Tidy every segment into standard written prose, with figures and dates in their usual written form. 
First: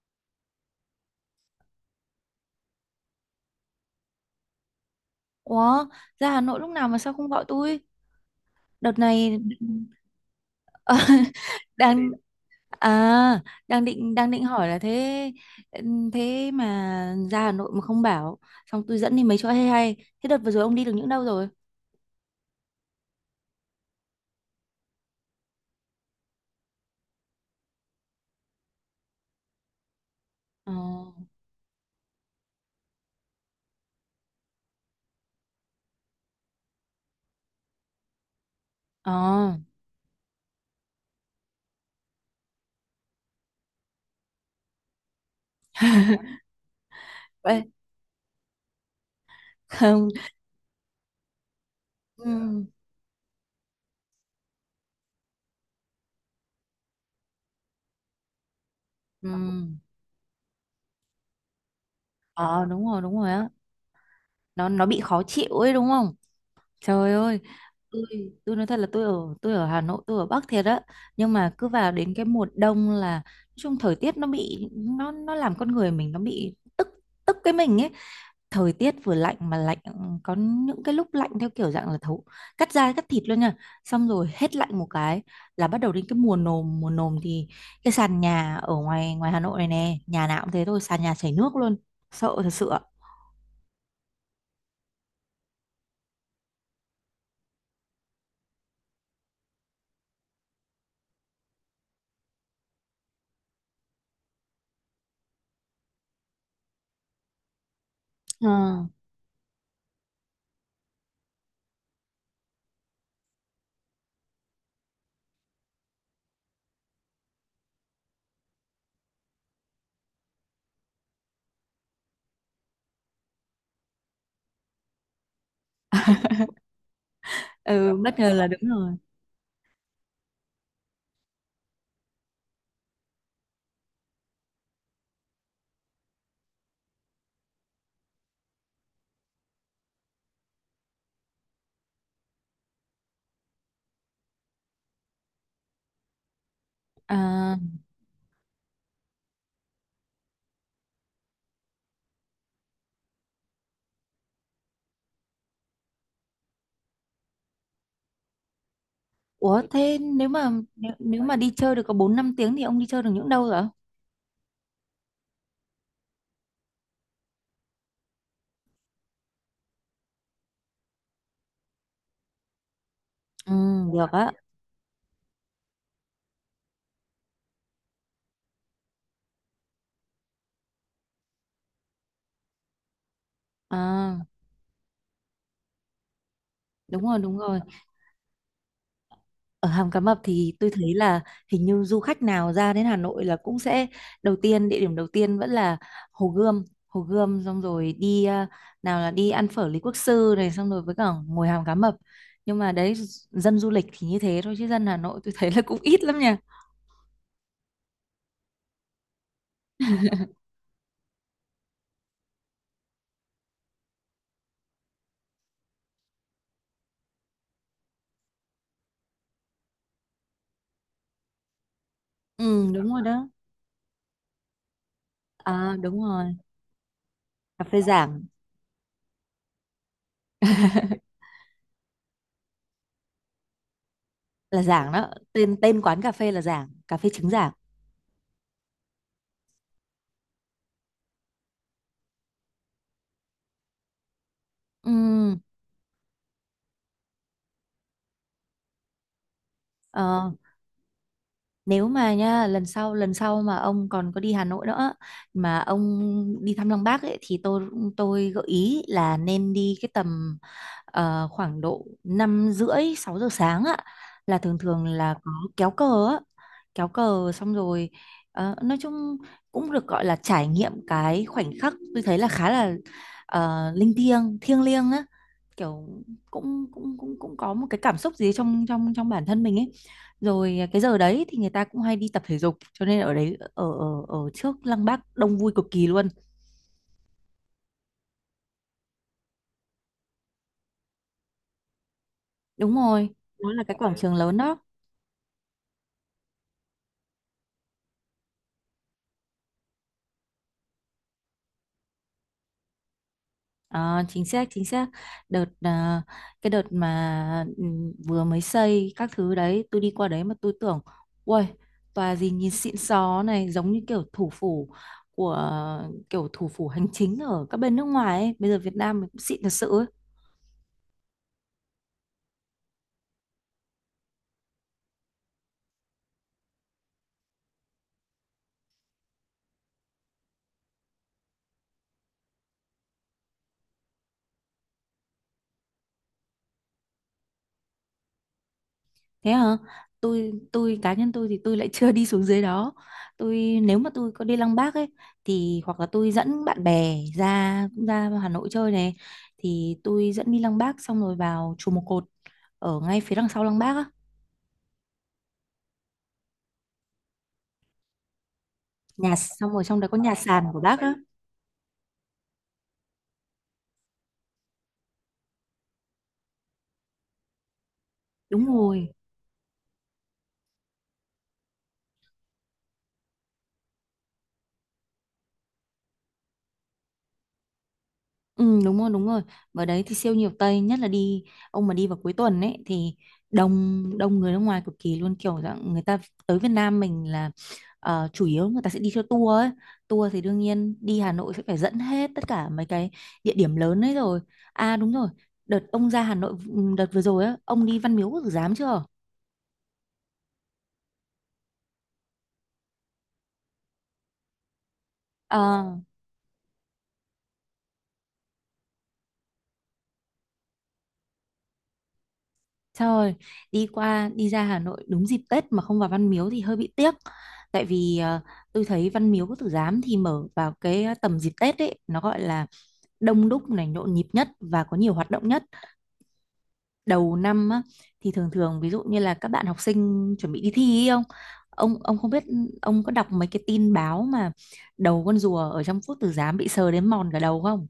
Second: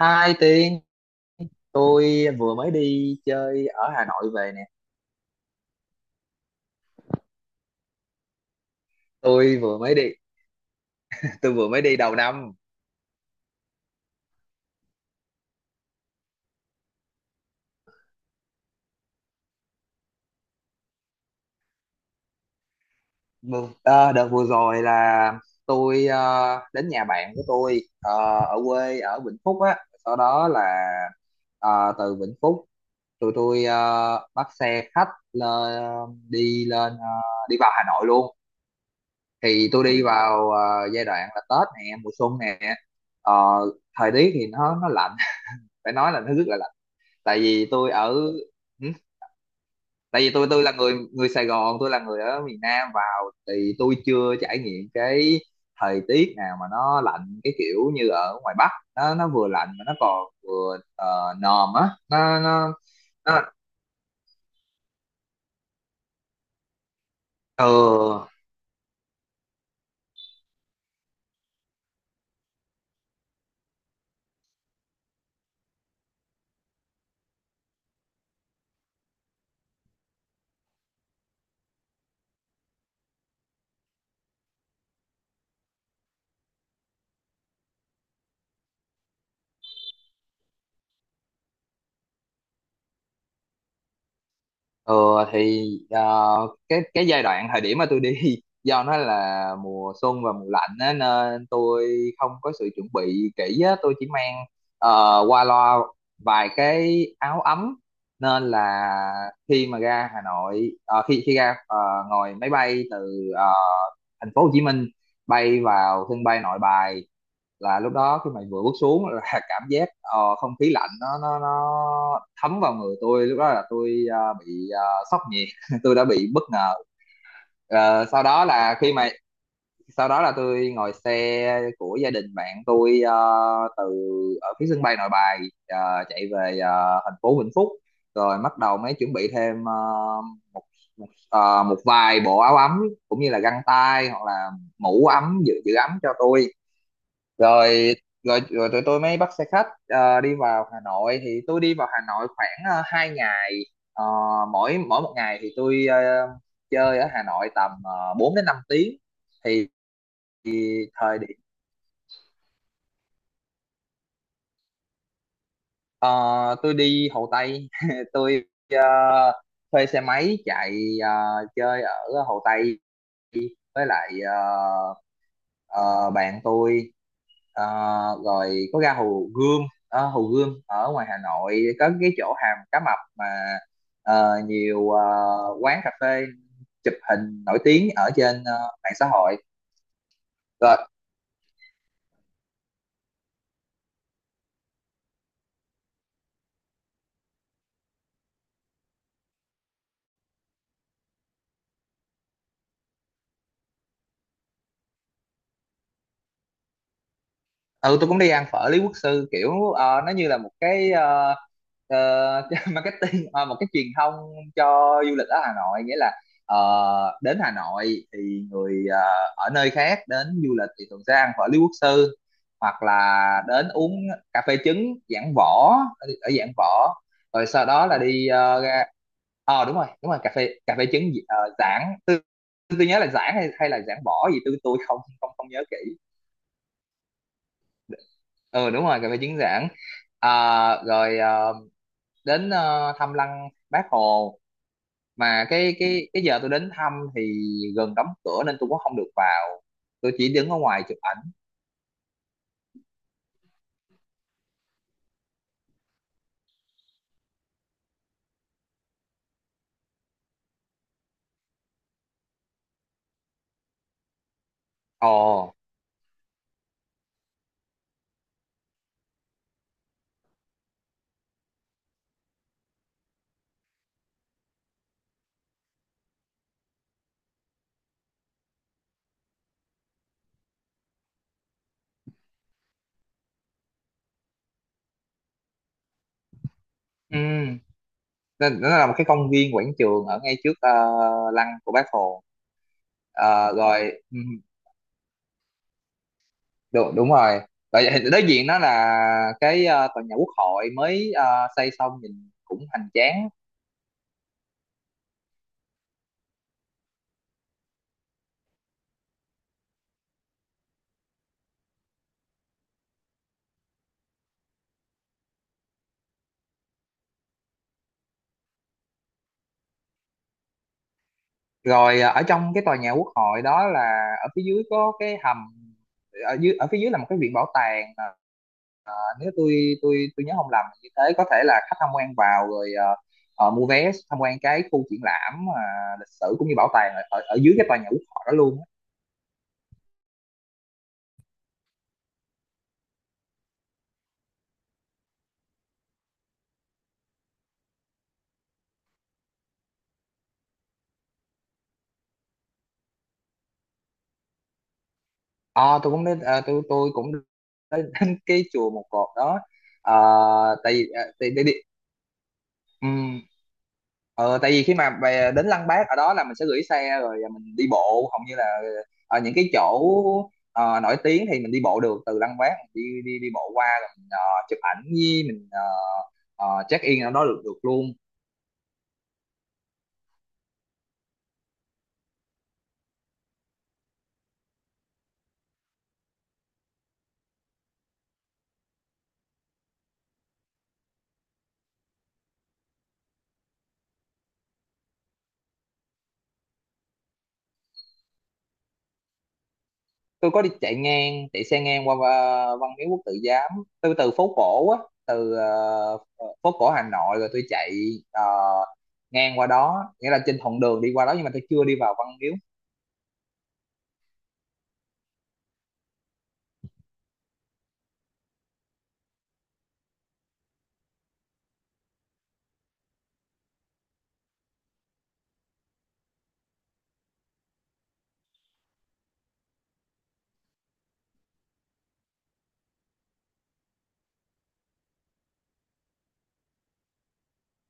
2 tiếng, tôi vừa mới đi chơi ở Hà Nội về nè. Ủa, ra Hà Nội lúc nào mà sao không gọi tôi? Đợt này Tôi vừa mới đi Ờ, Tôi vừa mới đi đang đầu năm. à đang định hỏi là thế thế mà ra Hà Nội mà không bảo, xong tôi dẫn đi mấy chỗ hay hay. Thế đợt vừa rồi ông đi được những đâu rồi? Đợt vừa rồi là tôi đến nhà bạn của tôi, ở quê ở Vĩnh Phúc á. Sau đó là Ờ. ờ, từ Vĩnh Phúc, tụi tôi bắt xe khách lên, đi lên, đi vào Hà Nội luôn. Ờ. Thì tôi đi vào giai đoạn là Tết nè, mùa xuân nè. Ờ, thời tiết thì nó lạnh phải nói là nó rất là, tại Vậy vì tôi ở, ừ, không. tại vì tôi là người người Sài Gòn, tôi là người ở miền Ừ. Nam vào, thì tôi chưa trải nghiệm cái thời tiết nào mà nó lạnh cái kiểu như ở ngoài Bắc. Nó Ừ. vừa lạnh mà nó còn vừa nồm á, nó Ờ nó đúng rồi nó á. Nó bị khó chịu ấy đúng không? Trời ơi, tôi ừ. tôi nói thật là tôi ở Hà Nội, tôi ở Bắc thiệt á, nhưng mà cứ vào đến cái mùa đông là nói chung thời tiết nó bị nó làm con người mình nó bị tức tức cái mình ấy. Thời tiết vừa lạnh mà lạnh có những cái lúc lạnh theo kiểu dạng là thấu cắt da cắt thịt luôn nha. Xong rồi hết lạnh một cái là bắt đầu đến cái mùa nồm thì cái sàn nhà ở ngoài ngoài Hà Nội này nè, nhà nào cũng thế thôi, sàn nhà chảy nước luôn. Sợ thật sự ạ. Ờ thì cái giai đoạn thời điểm mà tôi đi do nó là mùa xuân và mùa lạnh á, nên tôi không có sự chuẩn bị kỹ á, tôi chỉ mang qua loa vài cái áo ấm, Ờ. nên là khi mà ra Hà Nội, ờ, khi khi ra ờ, ngồi máy bay từ thành phố Hồ Chí Minh bay vào sân bay Nội Bài. Là lúc đó khi mà vừa bước xuống là cảm giác không khí lạnh nó thấm vào người tôi. Lúc đó là tôi bị sốc nhiệt tôi đã bị bất ngờ. Ừ, Ờ, bất sau ngờ đó là đúng là rồi. khi mà sau đó là tôi ngồi xe của gia đình bạn tôi, từ ở phía sân bay Nội Bài, chạy về thành phố Vĩnh Phúc, rồi bắt đầu mới chuẩn bị thêm ờ, một một, ờ, một vài bộ áo ấm, cũng như là găng tay, hoặc là mũ ấm giữ giữ ấm cho tôi. À, Rồi rồi rồi tụi tôi mới bắt xe khách đi vào Hà Nội. Thì tôi đi vào Hà Nội khoảng 2 ngày. Ờ, mỗi mỗi một ngày thì tôi chơi ở Hà Nội tầm 4 đến 5 tiếng. ủa Thì, thế nếu mà thì nếu, thời nếu mà điểm đi chơi được có 4 5 tiếng thì ông đi chơi được những đâu rồi ạ? ờ, Tôi đi Hồ Tây tôi ờ, thuê xe máy chạy ờ, chơi ở Hồ Tây, Ừ, với được lại á. ờ, ờ, bạn tôi. Ờ, rồi có ra Hồ Gươm. Hồ Gươm ở ngoài Hà Nội có cái chỗ Hàm Cá Mập mà À, nhiều quán cà phê chụp đúng rồi, đúng hình nổi rồi. tiếng ở trên mạng xã hội. Ở Hàm Cá Mập thì tôi Rồi thấy là hình như du khách nào ra đến Hà Nội là cũng sẽ đầu tiên, địa điểm đầu tiên vẫn là Hồ Gươm, Hồ Gươm xong rồi đi nào là đi ăn phở Lý Quốc Sư này xong rồi với cả ngồi Hàm Cá Mập. Nhưng mà đấy, dân du lịch thì như thế thôi chứ dân Hà Nội tôi thấy là cũng ít lắm nha. ừ, tôi cũng đi ăn phở Lý Quốc Sư, kiểu nó như là một cái marketing, một cái truyền thông cho du lịch ở Hà Nội. Nghĩa là ờ, đến Hà Nội thì người ở nơi khác đến du lịch thì thường sẽ ăn phở Lý Quốc Sư, Ừ, hoặc đúng rồi đó. là đến uống cà phê trứng Giảng À, Võ đúng ở ở rồi. Giảng Võ. Rồi Cà sau phê đó là Giảng. đi ra, ờ đúng rồi, đúng rồi, cà phê trứng Giảng. Tôi nhớ là Giảng hay hay là Giảng Võ gì, tôi Là tôi Giảng không đó, không không tên nhớ kỹ. tên quán cà phê là Giảng, cà phê trứng Giảng. Ừ đúng rồi, cà phê chứng giảng. À, rồi đến thăm lăng Bác Hồ, Ừm, mà cái giờ tôi đến thăm thì gần đóng cửa nên tôi cũng không được vào, tôi ờ, chỉ đứng ở ngoài chụp ảnh. nếu mà nha, lần sau mà ông còn có đi Hà Nội nữa mà ông đi thăm Lăng Bác ấy, thì tôi gợi ý là nên đi cái tầm khoảng độ năm rưỡi sáu giờ sáng á, là thường thường Ồ là có kéo cờ á, kéo cờ xong rồi nói chung cũng được gọi là trải nghiệm. Cái khoảnh khắc tôi thấy là khá là linh thiêng, thiêng liêng á, kiểu cũng cũng cũng cũng có một cái cảm xúc gì trong trong trong bản thân mình ấy. Rồi à, cái giờ đấy thì người ta cũng hay đi tập thể dục, cho nên ở đấy, ở ở ở trước Lăng Bác đông vui cực kỳ luôn. ừ, nó là một cái công viên quảng trường ở ngay trước lăng của Bác Hồ. Đúng rồi, nó Ờ, là cái quảng rồi trường ừ, lớn đó. Đúng rồi. Rồi đối diện đó là cái tòa nhà Quốc hội mới xây xong nhìn cũng hoành tráng. Ờ, chính xác, chính xác. Đợt à, cái đợt mà ừ, vừa mới xây các thứ đấy, tôi đi qua đấy mà tôi tưởng ui, tòa gì nhìn xịn xó này, giống như kiểu thủ phủ của, kiểu thủ phủ hành chính ở các bên nước ngoài ấy. Bây giờ Việt Nam mình cũng xịn thật sự ấy. Rồi à, ở trong cái tòa nhà quốc hội đó là ở phía dưới có cái hầm, ở dưới ở phía dưới là một cái viện bảo tàng. À, à, nếu tôi tôi nhớ không lầm như thế, có thể là khách tham quan vào, rồi à mua vé tham quan cái khu triển lãm, à, lịch sử, cũng như bảo tàng ở, ở ở dưới cái tòa nhà quốc hội đó luôn á. Thế hả? Tôi cá nhân tôi thì tôi lại chưa đi xuống dưới đó. Tôi nếu mà tôi có đi Lăng Bác ấy, thì hoặc là tôi dẫn bạn bè ra cũng ra Hà Nội chơi này, thì tôi dẫn đi Lăng Bác xong rồi vào chùa Một Cột ở ngay phía đằng sau lăng Bác á, Ờ, tôi cũng đến tôi cũng đến đến cái chùa Một Cột nhà, đó. xong rồi trong đấy Ờ, có nhà sàn của tại bác vì á. à, tại, tại, vì- ừm, ờ, tại vì khi mà về đến Lăng Bác ở đó là mình sẽ gửi xe rồi mình đi bộ, hầu như là Đúng rồi. ở những cái chỗ nổi tiếng thì mình đi bộ được. Từ Lăng Bác mình đi đi đi bộ qua rồi mình chụp ảnh, với mình check in ở đó được được luôn. Ừ đúng rồi. Ở đấy thì siêu nhiều Tây, nhất là đi, ông mà đi vào cuối tuần ấy thì đông đông người nước ngoài cực kỳ luôn. Kiểu dạng người ta tới Việt Nam mình là chủ yếu người ta sẽ đi theo tour ấy, tour thì đương nhiên đi Hà Nội sẽ phải dẫn hết tất cả mấy cái địa điểm lớn ấy rồi. À đúng rồi, đợt ông ra Hà Nội ừ, đợt vừa rồi á, ông đi Văn Miếu Quốc Tử Giám chưa? Tôi có đi chạy ngang, chạy xe ngang qua Văn Miếu Quốc Tử Giám. Tôi từ phố cổ á, từ Ờ. Phố cổ Hà Nội, rồi tôi chạy ờ, ngang qua đó, nghĩa là trên thuận đường đi qua đó, nhưng mà tôi chưa đi vào Văn Miếu. Trời, đi qua đi ra Hà Nội đúng dịp Tết mà không vào Văn Miếu thì hơi bị tiếc. Tại vì tôi thấy Văn Miếu Quốc Tử Giám thì mở vào cái tầm dịp Tết ấy, nó gọi là đông đúc này, nhộn nhịp nhất và có nhiều hoạt động nhất. Đầu năm á, thì thường thường ví dụ như là các bạn học sinh chuẩn bị đi thi ấy không? Ông không biết, ông có đọc mấy cái tin báo mà đầu con rùa ở trong Quốc Tử Giám bị sờ đến mòn cả đầu không?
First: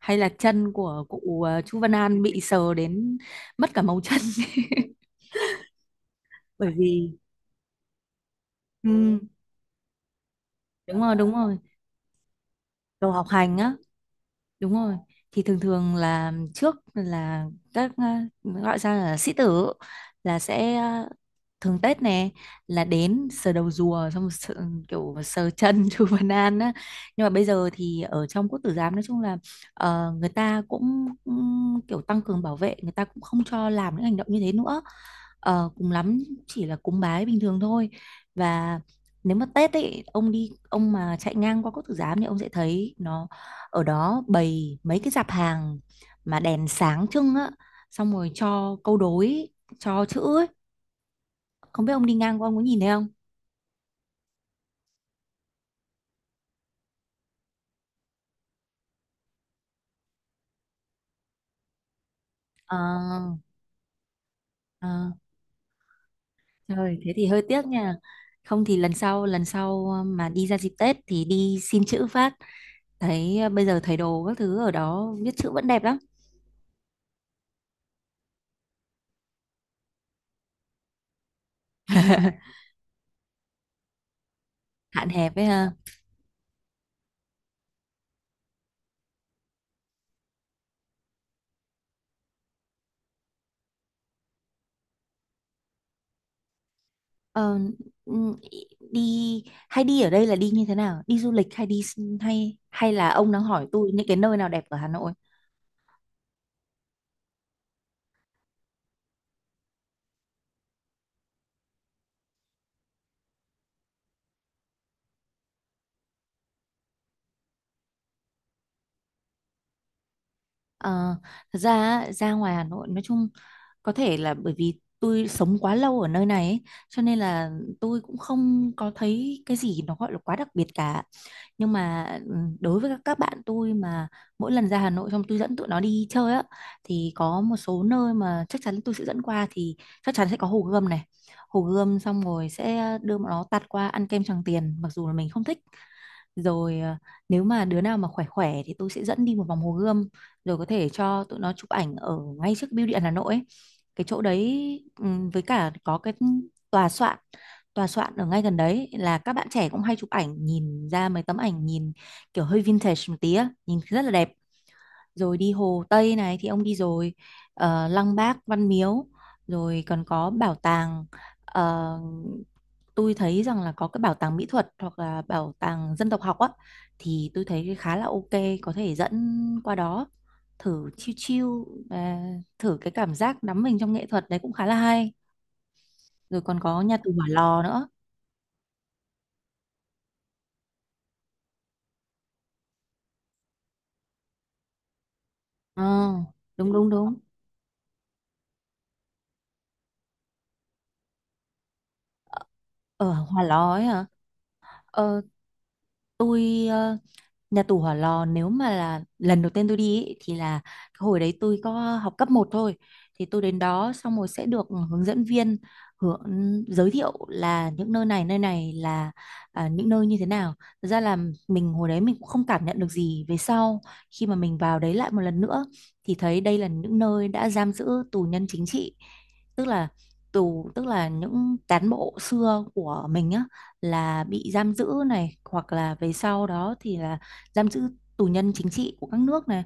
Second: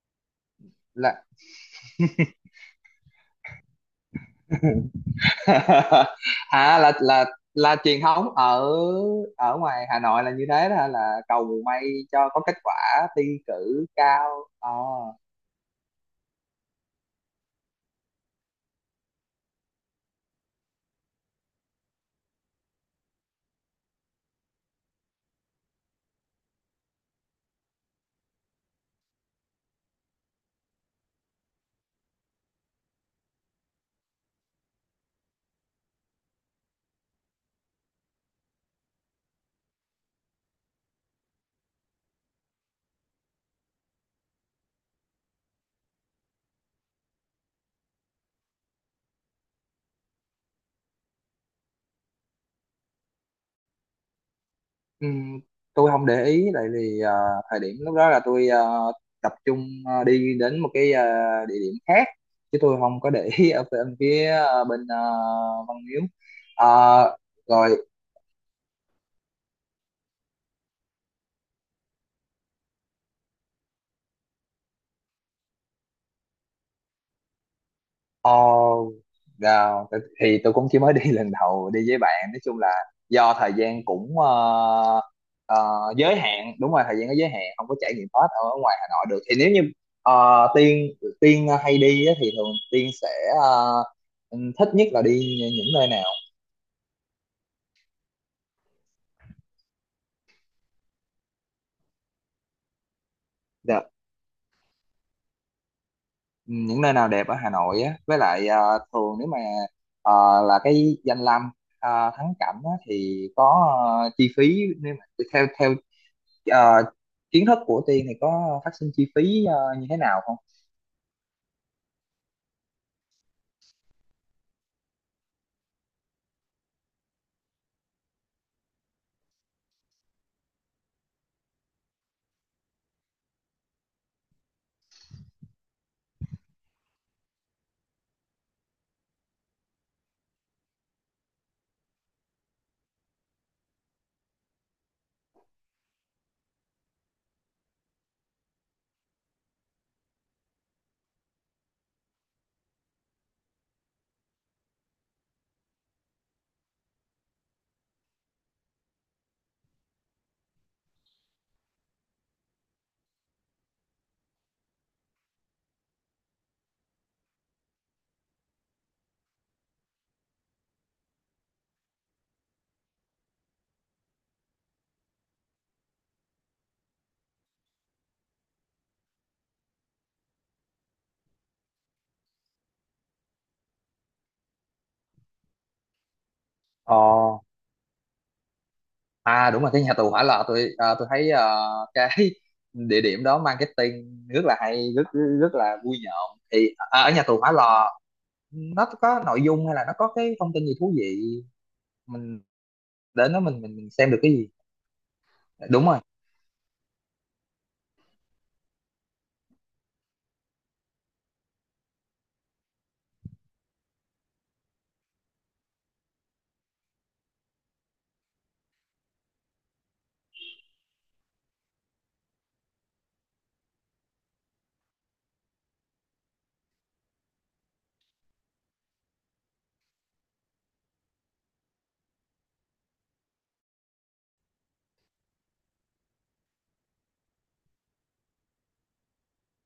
Hay là chân của Là cụ Chu Văn An bị sờ đến mất cả màu chân? Bởi à vì là truyền thống ở ừ, ở ngoài Hà Nội là như thế đó hả? đúng rồi, Là đúng cầu rồi. mùa may cho có kết quả Đồ thi học hành á. cử cao. Ờ. Đúng rồi. Thì thường thường là trước là các à, gọi ra là sĩ tử, là sẽ à, thường Tết nè là đến sờ đầu rùa, xong sờ, kiểu sờ chân chú Văn An á. Nhưng mà bây giờ thì ở trong Quốc Tử Giám nói chung là người ta cũng cũng kiểu tăng cường bảo vệ, người ta cũng không cho làm những hành động như thế nữa. Ờ, cùng lắm chỉ là cúng bái bình thường thôi. Và nếu mà Tết ấy ông đi, ông mà chạy ngang qua Quốc Tử Giám thì ông sẽ thấy nó ở đó bày mấy cái dạp hàng mà đèn sáng trưng á, xong rồi cho câu đối, cho chữ ấy. Không biết ông đi ngang qua ông có nhìn thấy không? Ừm, tôi không để ý, tại vì thời điểm lúc đó là tôi tập trung đi đến một cái địa điểm khác, chứ tôi Ờ không có để ý ở bên phía ờ, Văn Miếu. trời thế Ờ, thì hơi tiếc rồi. nha, không thì lần sau mà đi ra dịp Tết thì đi xin chữ phát, thấy bây giờ thầy đồ các thứ ở đó viết chữ vẫn đẹp lắm. Ồ, oh, thì tôi cũng chỉ mới đi lần đầu đi với bạn, nói chung là do thời gian cũng Hạn hẹp ấy ờ, ha. giới hạn. Đúng rồi, thời gian có giới hạn, không có trải nghiệm hết ở ngoài Hà Nội được. Thì nếu như ờ, Tiên, hay đi á, thì thường Tiên sẽ ờ, thích nhất là đi những nơi nào? Ờ, ừ, đi, hay đi ở đây là đi như thế nào, đi du lịch hay đi, hay hay là ông đang hỏi Dạ, tôi những cái nơi nào đẹp ở Hà Nội? những nơi nào đẹp ở Hà Nội á, với lại thường nếu mà ờ, là cái danh lam thắng cảnh á, thì có chi phí, nếu mà theo theo ờ, kiến thức của Tiên thì có phát sinh chi phí như thế nào không? Ờ, thật ra á, ra ngoài Hà Nội nói chung, có thể là bởi vì tôi sống quá lâu ở nơi này ấy, cho nên là tôi cũng không có thấy cái gì nó gọi là quá đặc biệt cả. Nhưng mà ừ, đối với các bạn tôi mà mỗi lần ra Hà Nội xong tôi dẫn tụi nó đi chơi á, thì có một số nơi mà chắc chắn tôi sẽ dẫn qua thì chắc chắn sẽ có Hồ Gươm này, Hồ Gươm xong rồi sẽ đưa bọn nó tạt qua ăn kem Tràng Tiền, mặc dù là mình không thích. Rồi à, nếu mà đứa nào mà khỏe khỏe thì tôi sẽ dẫn đi một vòng Hồ Gươm, rồi có thể cho tụi nó chụp ảnh ở ngay trước bưu điện Hà Nội ấy. Cái chỗ đấy với cả có cái tòa soạn tòa soạn ở ngay gần đấy là các bạn trẻ cũng hay chụp ảnh, nhìn ra mấy tấm ảnh nhìn kiểu hơi vintage một tí á, nhìn rất là đẹp. Rồi đi Hồ Tây này thì ông đi rồi, Lăng Bác, Văn Miếu, rồi còn có bảo tàng, ờ, tôi thấy rằng là có cái bảo tàng mỹ thuật hoặc là bảo tàng dân tộc học á, thì tôi thấy khá là ok, có thể dẫn qua đó thử chill chill và thử cái cảm giác đắm mình trong nghệ thuật đấy, cũng khá là hay. Rồi còn có Ờ, nhà tù Hỏa Lò nữa. à đúng rồi, cái nhà tù Hỏa Lò, tôi tôi thấy cái địa điểm đó marketing rất là hay, rất rất rất là Ờ vui nhộn. Thì đúng đúng à, ở đúng, nhà tù Hỏa Lò nó có nội dung, hay là nó có cái thông tin gì thú vị, mình ở đến đó Hòa mình Lò ấy mình hả? xem được cái gì? Ờ, Đúng rồi. tôi ờ, nhà tù Hỏa Lò, nếu mà là lần đầu tiên tôi đi ý, thì là cái hồi đấy tôi có học cấp một thôi, thì tôi đến đó xong rồi sẽ được hướng dẫn viên hướng giới thiệu là những nơi này, nơi này là à, những nơi như thế nào. Thật ra là mình hồi đấy mình cũng không cảm nhận được gì. Về sau, khi mà mình vào đấy lại một lần nữa, thì thấy đây là những nơi đã giam giữ tù nhân chính trị, tức là tù, tức là những cán bộ xưa của mình á, là bị giam giữ này, hoặc là về sau đó thì là giam giữ tù nhân chính trị của các nước này.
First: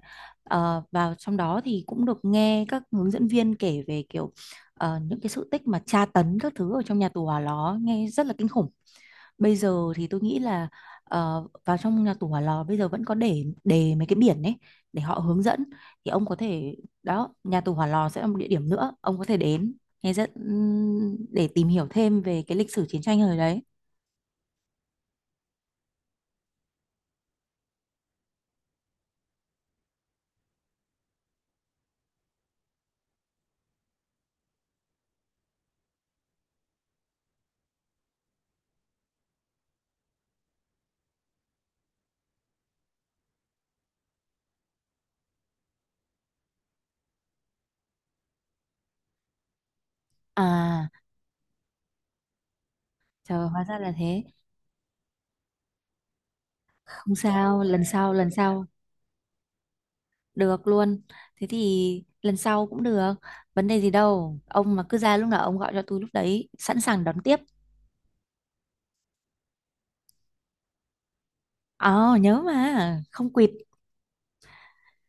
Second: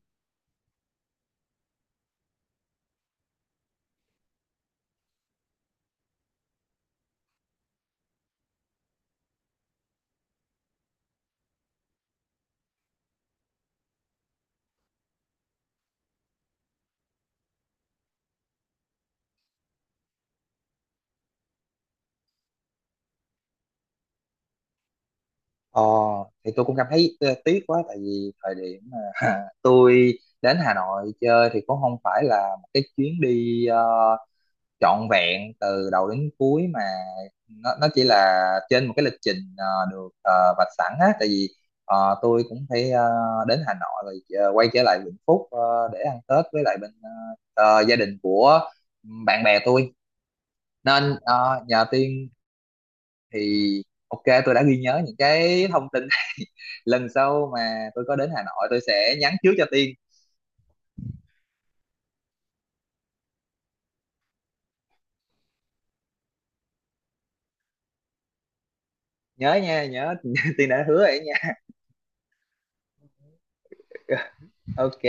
Ờ, và trong đó thì cũng được nghe các hướng dẫn viên kể về kiểu những cái sự tích mà tra tấn các thứ ở trong nhà tù Hỏa Lò, nghe rất là kinh khủng. Bây giờ thì tôi nghĩ là vào trong nhà tù Hỏa Lò bây giờ vẫn có để mấy cái biển ấy, để họ hướng dẫn. Thì ông có thể, đó nhà tù Hỏa Lò sẽ là một địa điểm nữa ông có thể đến nghe rất để tìm hiểu thêm về cái lịch sử chiến tranh hồi đấy. Ờ thì tôi cũng cảm thấy tiếc quá, tại vì thời điểm mà tôi đến Hà Nội chơi thì cũng không phải là một cái chuyến đi trọn vẹn từ đầu đến cuối, mà nó chỉ là trên một cái lịch trình vạch sẵn á. Tại vì tôi cũng phải đến Hà Nội rồi quay trở lại Vĩnh Phúc để ăn Tết với lại bên gia đình của bạn bè tôi, À nên nhờ Tiên. Thì trời, hóa ra là ok, thế. tôi đã ghi nhớ những cái thông tin này lần Không sau sao, lần mà tôi sau, có lần đến Hà sau. Nội tôi sẽ nhắn trước cho Tiên. Được luôn. Thế thì lần sau cũng được. Vấn đề gì đâu. Ông mà cứ ra lúc nào ông gọi cho tôi lúc đấy. Sẵn sàng đón tiếp. Nhớ nha, nhớ Tiên đã hứa vậy nha. Ờ nhớ mà. Không quỵt. Ok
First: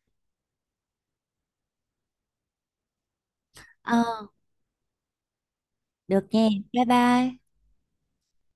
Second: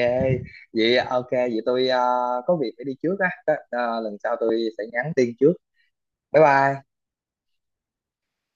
vậy à, ok vậy tôi có việc phải đi trước á. Đó, ờ, Ờ lần sau tôi sẽ nhắn tin trước. được Bye nghe. Bye bye. bye.